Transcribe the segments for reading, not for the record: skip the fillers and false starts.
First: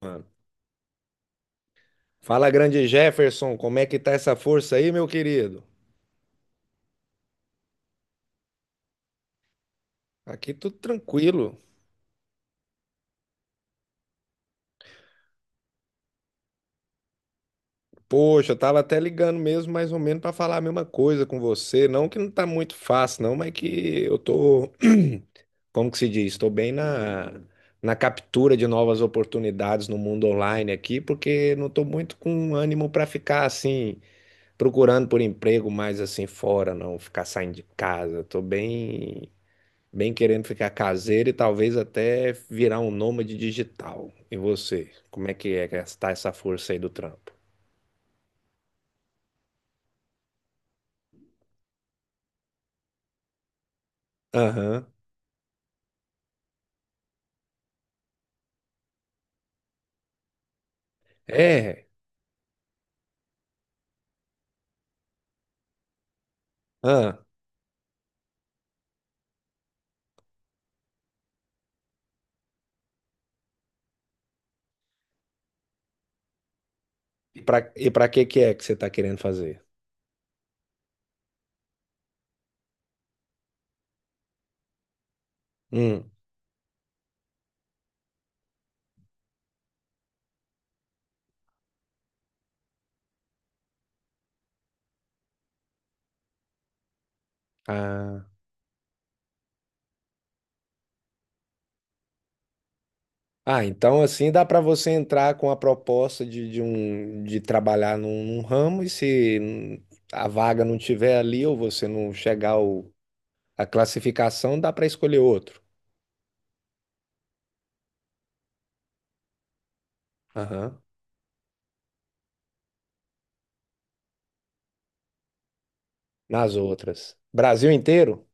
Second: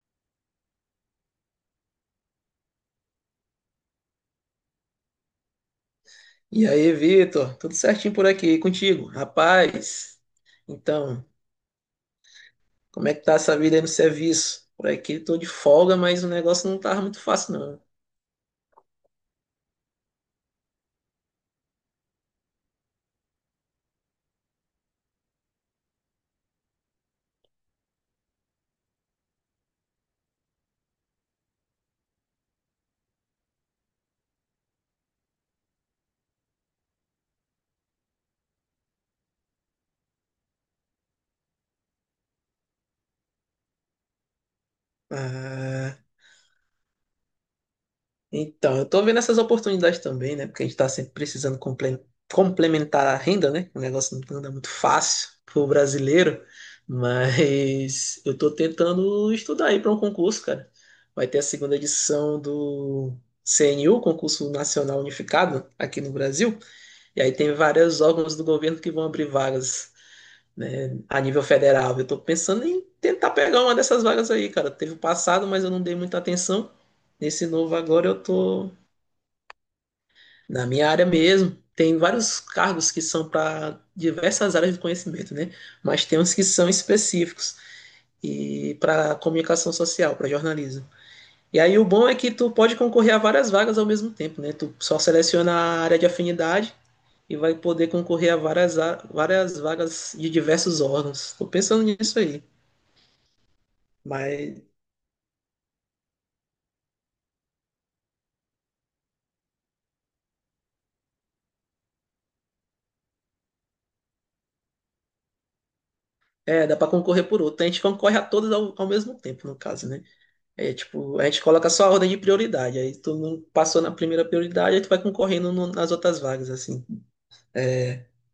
Mano. Fala, grande Jefferson, como é que tá essa força aí, meu querido? E aí, Vitor? Tudo certinho por aqui e contigo? Rapaz, Aqui tudo então, tranquilo. como é que tá essa vida aí no serviço? Por aqui tô de folga, mas o negócio não tava muito fácil, não. Poxa, eu tava até ligando mesmo, mais ou menos, pra falar a mesma coisa com você. Não que não tá muito fácil, não, mas que eu tô, como que se diz? Estou bem na, na captura de novas oportunidades no mundo online aqui, porque não tô muito com ânimo pra ficar assim, procurando por emprego mais assim fora, não, ficar saindo de casa. Tô bem bem querendo ficar caseiro e talvez até virar um nômade digital. E você? Como é que é Ah, gastar essa força aí do trampo? então, eu tô vendo essas oportunidades também, né? Porque a gente tá sempre precisando complementar a renda, né? O negócio não anda muito Aham. fácil pro brasileiro, mas eu tô tentando estudar aí para um concurso, cara. Vai ter a segunda É. edição do CNU, Concurso Nacional Unificado, aqui no Brasil. Ah. E aí tem vários órgãos do governo que vão abrir vagas, né, a nível federal. Eu estou pensando em tentar pegar uma dessas vagas aí, cara. Teve o passado, mas eu não dei muita atenção. E Nesse novo e agora pra eu que que é que tô você tá querendo fazer? na minha área mesmo. Tem vários cargos que são para diversas áreas de conhecimento, né? Mas Hum. tem uns que são específicos e para comunicação social, para jornalismo. E aí o bom é que tu pode concorrer a várias vagas ao mesmo tempo, né? Tu só seleciona a área de afinidade e vai poder Ah. concorrer a várias, várias vagas de diversos órgãos. Tô pensando nisso aí. Ah, então assim dá pra Mas você entrar com a proposta de um de trabalhar num, num ramo e se a vaga não tiver ali ou você não chegar ao, a classificação, dá pra escolher outro. é, dá para concorrer por outro. A gente concorre a todas ao mesmo tempo, no caso, né? É Aham. tipo, a gente coloca só a ordem de prioridade. Aí tu não passou na primeira prioridade, aí tu vai concorrendo nas outras vagas, Nas assim. outras. Brasil inteiro?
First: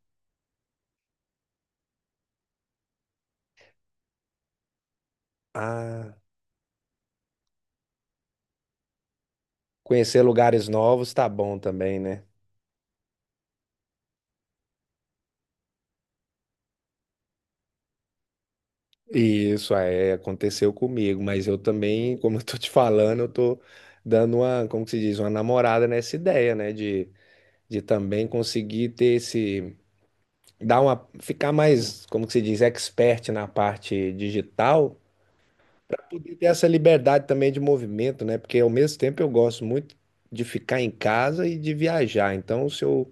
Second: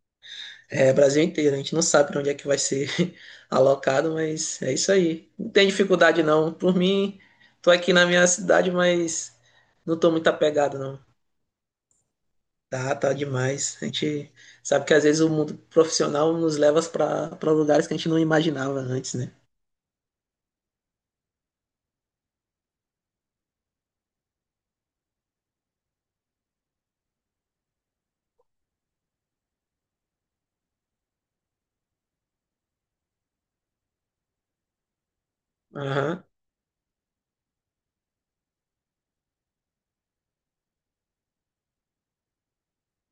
É, Brasil inteiro, a gente não sabe para onde é que vai ser alocado, mas é isso aí. Não tem Ah. dificuldade não. Por mim, tô aqui na minha cidade, mas não tô Conhecer muito lugares apegado não. novos tá bom também, né? Tá, tá demais. A gente sabe que às vezes o mundo profissional nos leva para lugares que a gente não imaginava antes, né? E isso é, aconteceu comigo, mas eu também, como eu tô te falando, eu tô dando uma, como que se diz, uma namorada nessa ideia, né? De também conseguir ter esse, dar uma, ficar mais, como que se diz, expert na parte digital, Aham, poder ter essa liberdade também de movimento, né? Porque ao mesmo tempo eu gosto muito de ficar em casa e de viajar. Então, se eu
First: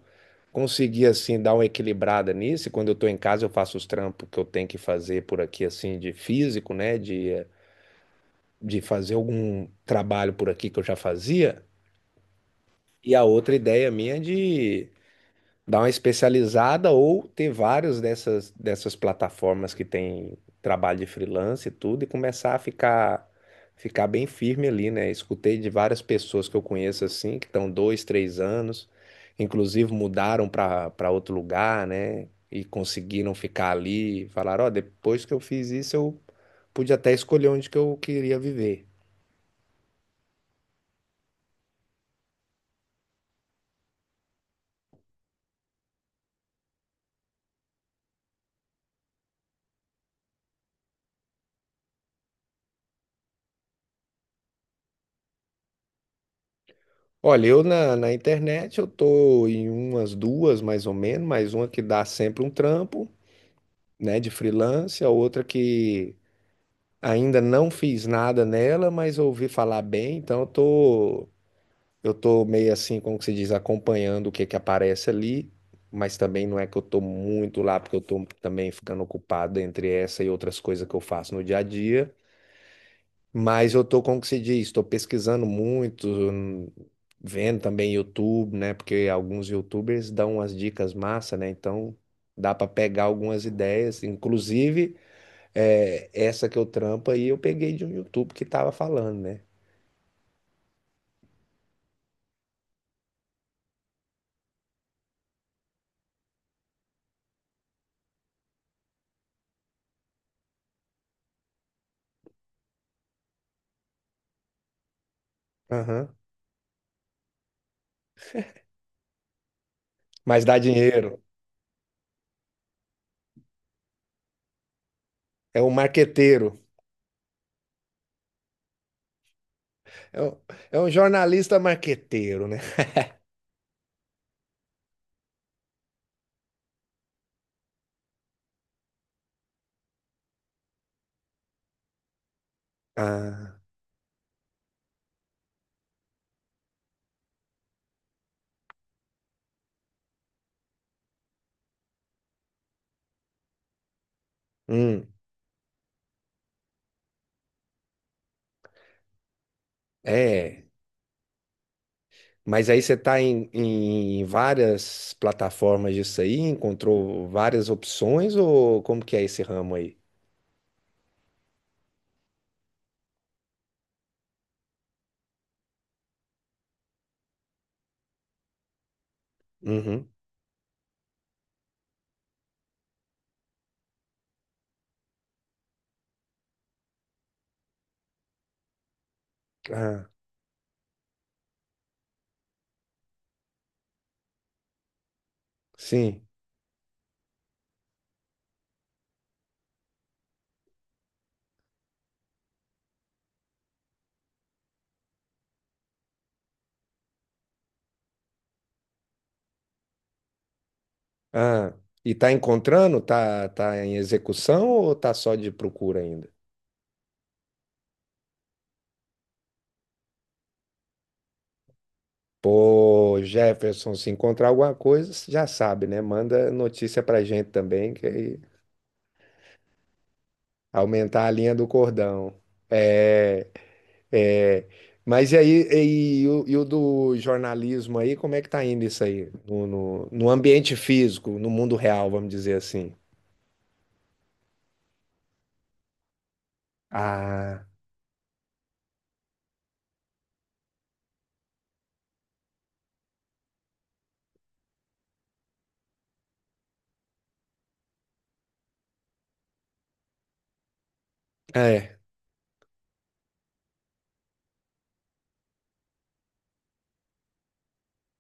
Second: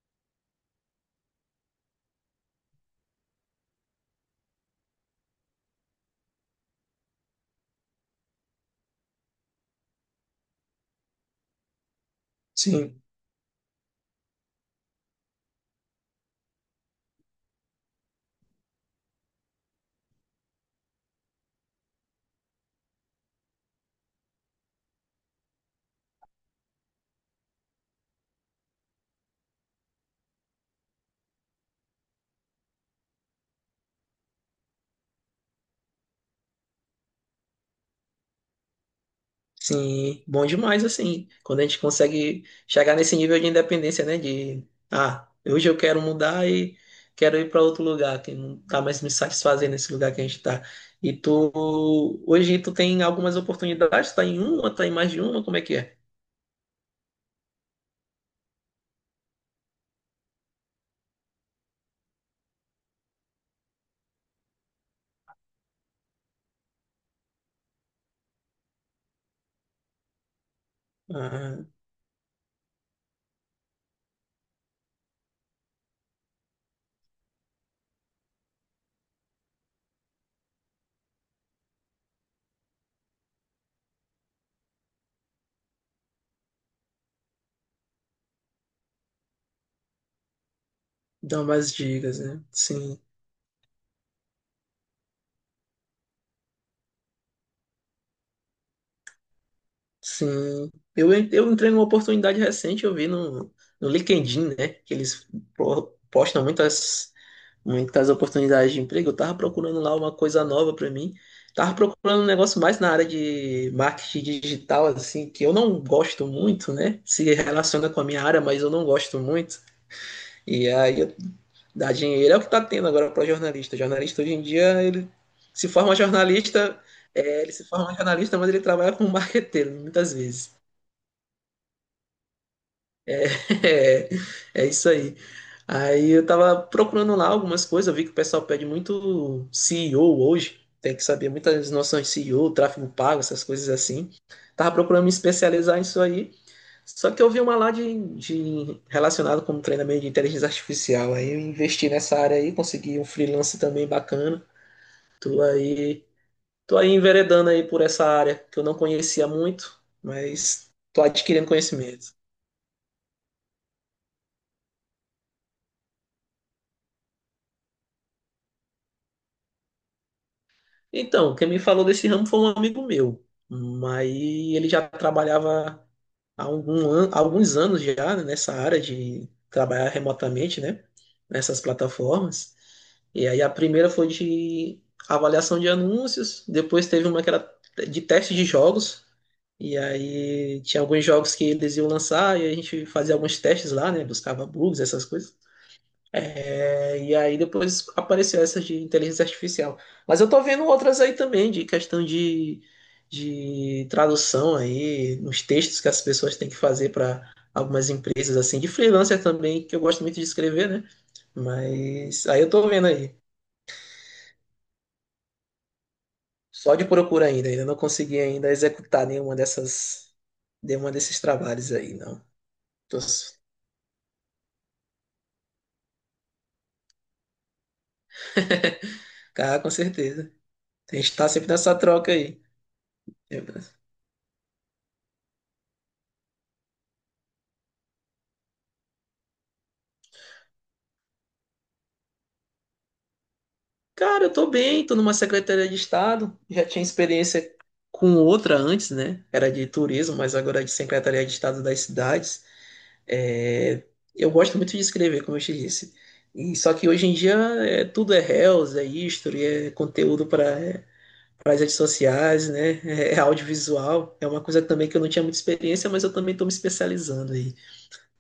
conseguir assim dar uma equilibrada nisso, e quando eu tô em casa eu faço os trampos que eu tenho que fazer por aqui assim de físico, né, de fazer algum trabalho por aqui que eu já fazia. sim. E a outra ideia minha é de dar uma especializada ou ter várias dessas, dessas plataformas que tem trabalho de freelance e tudo e começar a ficar ficar bem firme ali, né? Escutei de várias pessoas que eu conheço assim, que estão dois, três anos, inclusive mudaram para outro lugar, né? E conseguiram ficar ali, falaram, ó, depois que eu fiz isso, eu pude até escolher onde que eu queria viver. Sim, bom demais assim. Quando a gente consegue chegar nesse nível de independência, né? De, ah, hoje eu quero mudar e quero ir para outro lugar que não tá mais me satisfazendo nesse lugar que a gente tá. E tu, hoje tu tem algumas oportunidades, tá em uma, tá em mais de uma, como é que é? Olha, eu na, na internet eu tô em umas duas mais ou menos, mais uma que dá sempre um trampo, né, de freelance, a outra que ainda não fiz nada nela, mas ouvi falar bem, então Ah, eu tô meio assim, como que se diz, acompanhando o que que aparece ali, mas também não é que eu tô muito lá, porque eu tô também ficando ocupado entre essa e outras coisas que eu faço no dia a dia, mas eu tô, como que se diz, tô pesquisando muito, vendo também YouTube, né, porque alguns YouTubers dão umas dicas massa, dá né, umas então dicas, né? dá para Sim. pegar algumas ideias, inclusive é, essa que eu trampo aí eu peguei de um YouTube que tava falando, né? Sim, eu entrei numa oportunidade recente, eu vi no LinkedIn, né, que eles postam muitas oportunidades de emprego. Eu tava procurando lá uma coisa nova para mim, tava procurando um negócio mais na área de marketing digital, assim, que eu não Aham. gosto muito, né, se relaciona com a minha área, mas eu não gosto muito. Mas dá E aí eu dinheiro. dá dinheiro é o que tá tendo agora para jornalista. Jornalista hoje em dia, ele É se um forma marqueteiro. jornalista, é, ele se forma jornalista, mas ele trabalha como marqueteiro, muitas É um, vezes. é um jornalista marqueteiro, né? É, é isso aí. Aí eu tava procurando lá algumas coisas, eu vi que o pessoal pede muito CEO hoje, tem que saber muitas noções de CEO, tráfego pago, essas Ah, coisas assim. Tava procurando me especializar nisso aí, só que eu vi uma lá de relacionado com treinamento de inteligência artificial, aí eu investi nessa área aí, consegui um freelance também bacana. hum, Tô aí, tô aí enveredando aí por essa área que eu não conhecia muito, é. mas tô adquirindo conhecimento. Mas aí você tá em, em várias plataformas disso aí, encontrou várias opções ou como que é esse ramo aí? Então, quem me falou desse ramo foi um amigo meu, mas ele já trabalhava há alguns anos já né, nessa área de trabalhar Uhum. remotamente, né? Nessas plataformas. E aí a primeira foi de avaliação de anúncios, depois teve uma que era de teste de jogos, e Ah, aí tinha alguns jogos que eles iam lançar e a gente fazia alguns testes lá, né? Buscava bugs, essas coisas. sim. É, e aí depois apareceu essa de inteligência artificial. Mas eu tô vendo outras aí também, de questão de tradução aí, nos textos que as pessoas têm que fazer para algumas empresas, assim, de freelancer também, que eu gosto muito de escrever, né? Ah, e Mas tá aí eu tô vendo encontrando? aí. Tá, tá em execução ou tá só de procura ainda? Só de procura ainda, ainda não consegui ainda executar nenhuma dessas, nenhuma desses trabalhos aí, não. Tô, Pô, Jefferson, se encontrar alguma coisa, você já sabe, né? Manda notícia pra gente também, que aí ah, com certeza. A gente aumentar tá a sempre linha do nessa troca cordão. aí, né? É, é. Mas e aí, e o do jornalismo aí, como é que tá indo isso aí? No ambiente físico, no mundo real, vamos dizer assim. Cara, eu tô bem, tô numa secretaria de Estado, já tinha experiência Ah, com outra antes, né? Era de turismo, mas agora é de secretaria de Estado das cidades. É, eu gosto muito de escrever, como eu te disse. E só que hoje em dia é, tudo é reels, é history, é conteúdo para as redes é, sociais, né? É, é audiovisual. É uma coisa também que eu não tinha muita experiência, mas eu também estou me especializando aí.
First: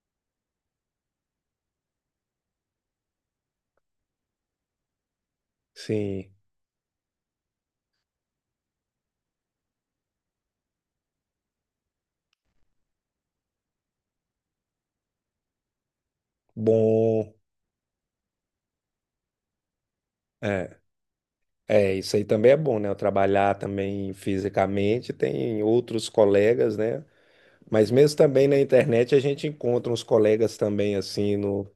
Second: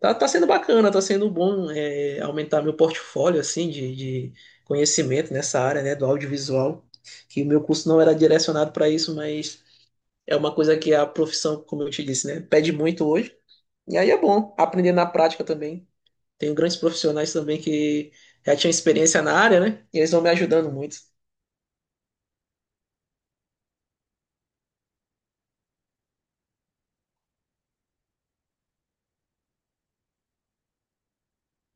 Tá, tá sendo bacana, tá sendo bom é, aumentar meu portfólio assim de conhecimento nessa área, né, do sim. audiovisual, que o meu curso não era direcionado para isso, mas é uma coisa que a profissão, como eu te disse, né, pede muito hoje. E aí é bom aprender na prática também. Tenho grandes profissionais Bom, também que já tinham experiência na área, né? E eles vão me ajudando é. muito. É, isso aí também é bom, né? Eu trabalhar também fisicamente, tem outros colegas, né? Mas mesmo também na internet a gente encontra uns colegas também assim no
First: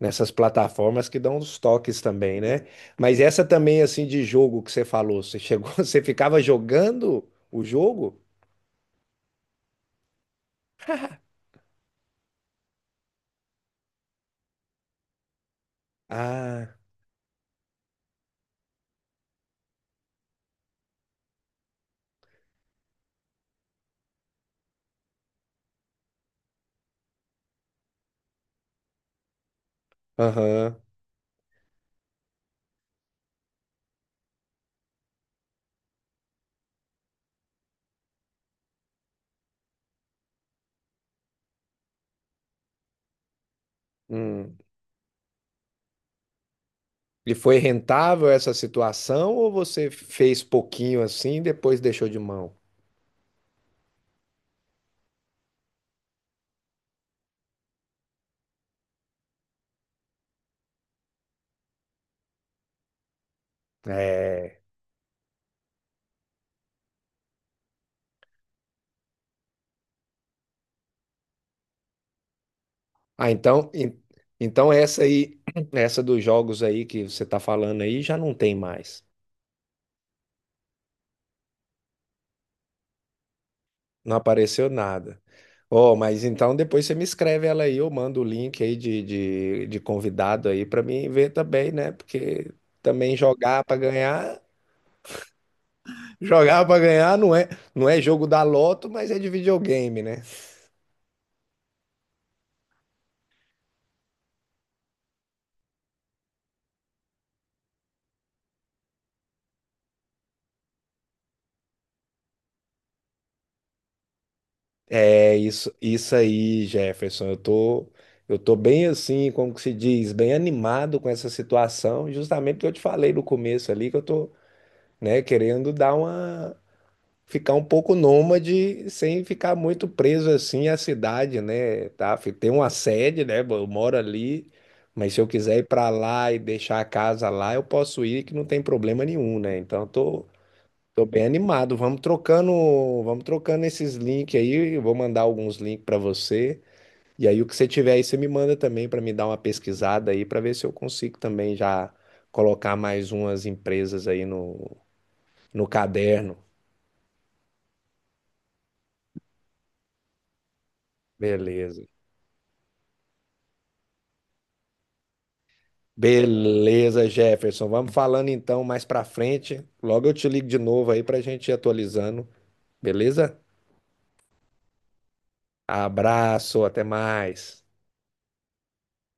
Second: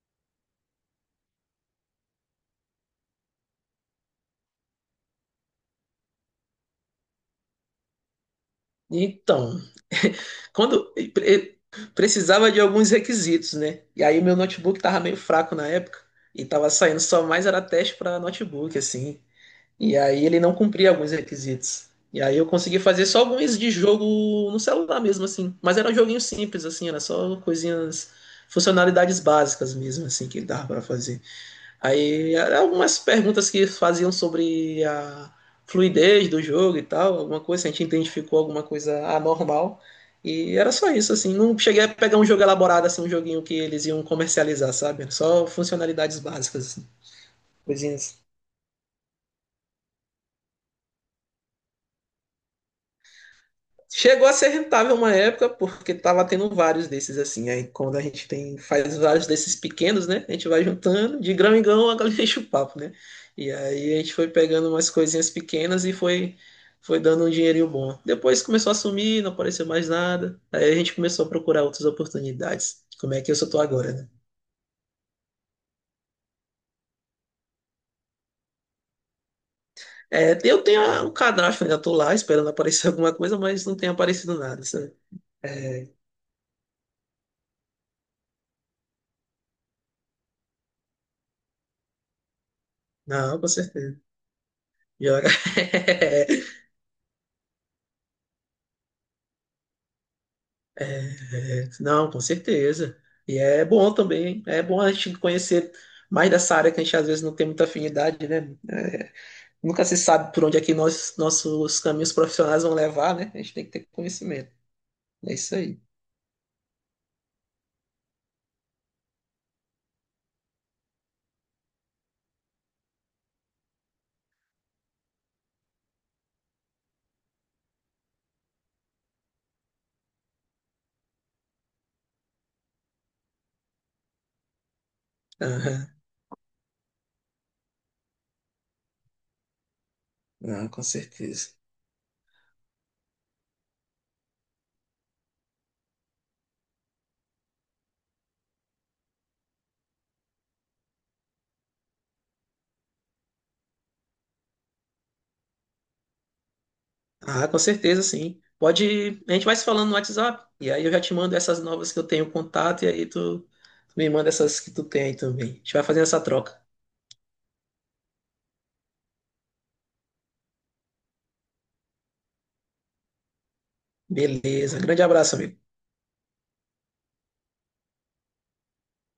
nessas plataformas que dão uns toques também, né? Mas essa também assim de jogo que você falou, você chegou, você ficava jogando o jogo? Então, Quando pre- precisava de alguns requisitos, né? E aí meu notebook tava meio fraco na época e tava Ah, saindo só mais era teste para notebook assim. E aí ele não cumpria alguns requisitos. E aí eu consegui fazer só alguns de jogo no celular mesmo assim, mas era um joguinho simples assim, era só coisinhas, funcionalidades básicas mesmo assim que ele dava aham. para fazer. Aí eram algumas perguntas que faziam sobre a fluidez do jogo e tal, alguma coisa, se a gente identificou alguma coisa anormal. E era só isso, assim. Não cheguei a pegar um jogo elaborado, assim, um joguinho que eles iam Hum. comercializar, sabe? Era só funcionalidades básicas, assim, E foi coisinhas. rentável essa situação ou você fez pouquinho assim e depois deixou de mão? Chegou a ser rentável uma época, porque tava tendo vários desses assim. Aí quando a gente tem, faz vários desses pequenos, né? A gente vai juntando, de grão em grão, a galinha enche o papo, né? E aí a gente foi É. pegando umas coisinhas pequenas e foi dando um dinheirinho bom. Depois começou a sumir, não apareceu mais nada. Aí a gente começou a procurar outras oportunidades. Como é Ah, que eu só tô então, agora, né? então essa aí, essa dos jogos aí que você tá falando aí já não tem mais. É, eu tenho um cadastro, ainda tô lá esperando aparecer alguma coisa, mas não tem Não aparecido nada, apareceu sabe? nada. É, Ó, mas então depois você me escreve ela aí, eu mando o link aí de convidado aí pra mim ver também, né? Porque também não, com jogar pra certeza. ganhar, Joga. jogar pra ganhar não é, não é jogo da loto, mas é de videogame, né? É, não, com certeza. E é bom também, é bom a gente conhecer mais dessa área que a gente às vezes não tem muita afinidade, né? É, nunca se sabe por onde é que nós, nossos caminhos profissionais vão levar, né? A gente tem que ter conhecimento. É É isso isso, aí. isso aí, Jefferson. Eu tô bem assim, como que se diz, bem animado com essa situação, justamente porque eu te falei no começo ali que eu tô, né, querendo dar uma ficar um pouco nômade sem ficar muito preso assim à cidade, né? Tá? Tem uma sede, né? Eu moro ali, mas se eu quiser ir Aham. para lá e deixar a casa lá, eu posso ir que não tem problema nenhum, né? Então eu tô Não, com tô bem certeza. animado. Vamos trocando esses links aí. Eu vou mandar alguns links para você. E aí o que você tiver aí, você me manda também para me dar uma pesquisada aí para ver se eu consigo também já colocar mais umas empresas aí no, no caderno. Ah, com certeza, sim. Pode, a gente vai se falando no WhatsApp, e aí eu já te mando essas Beleza. novas que eu tenho contato, e aí tu me manda essas que tu tem aí também. A gente vai fazendo essa troca. Beleza, Jefferson. Vamos falando então mais pra frente. Logo eu te ligo de novo aí pra gente ir atualizando. Beleza? Beleza. Grande abraço, amigo. Abraço, até mais.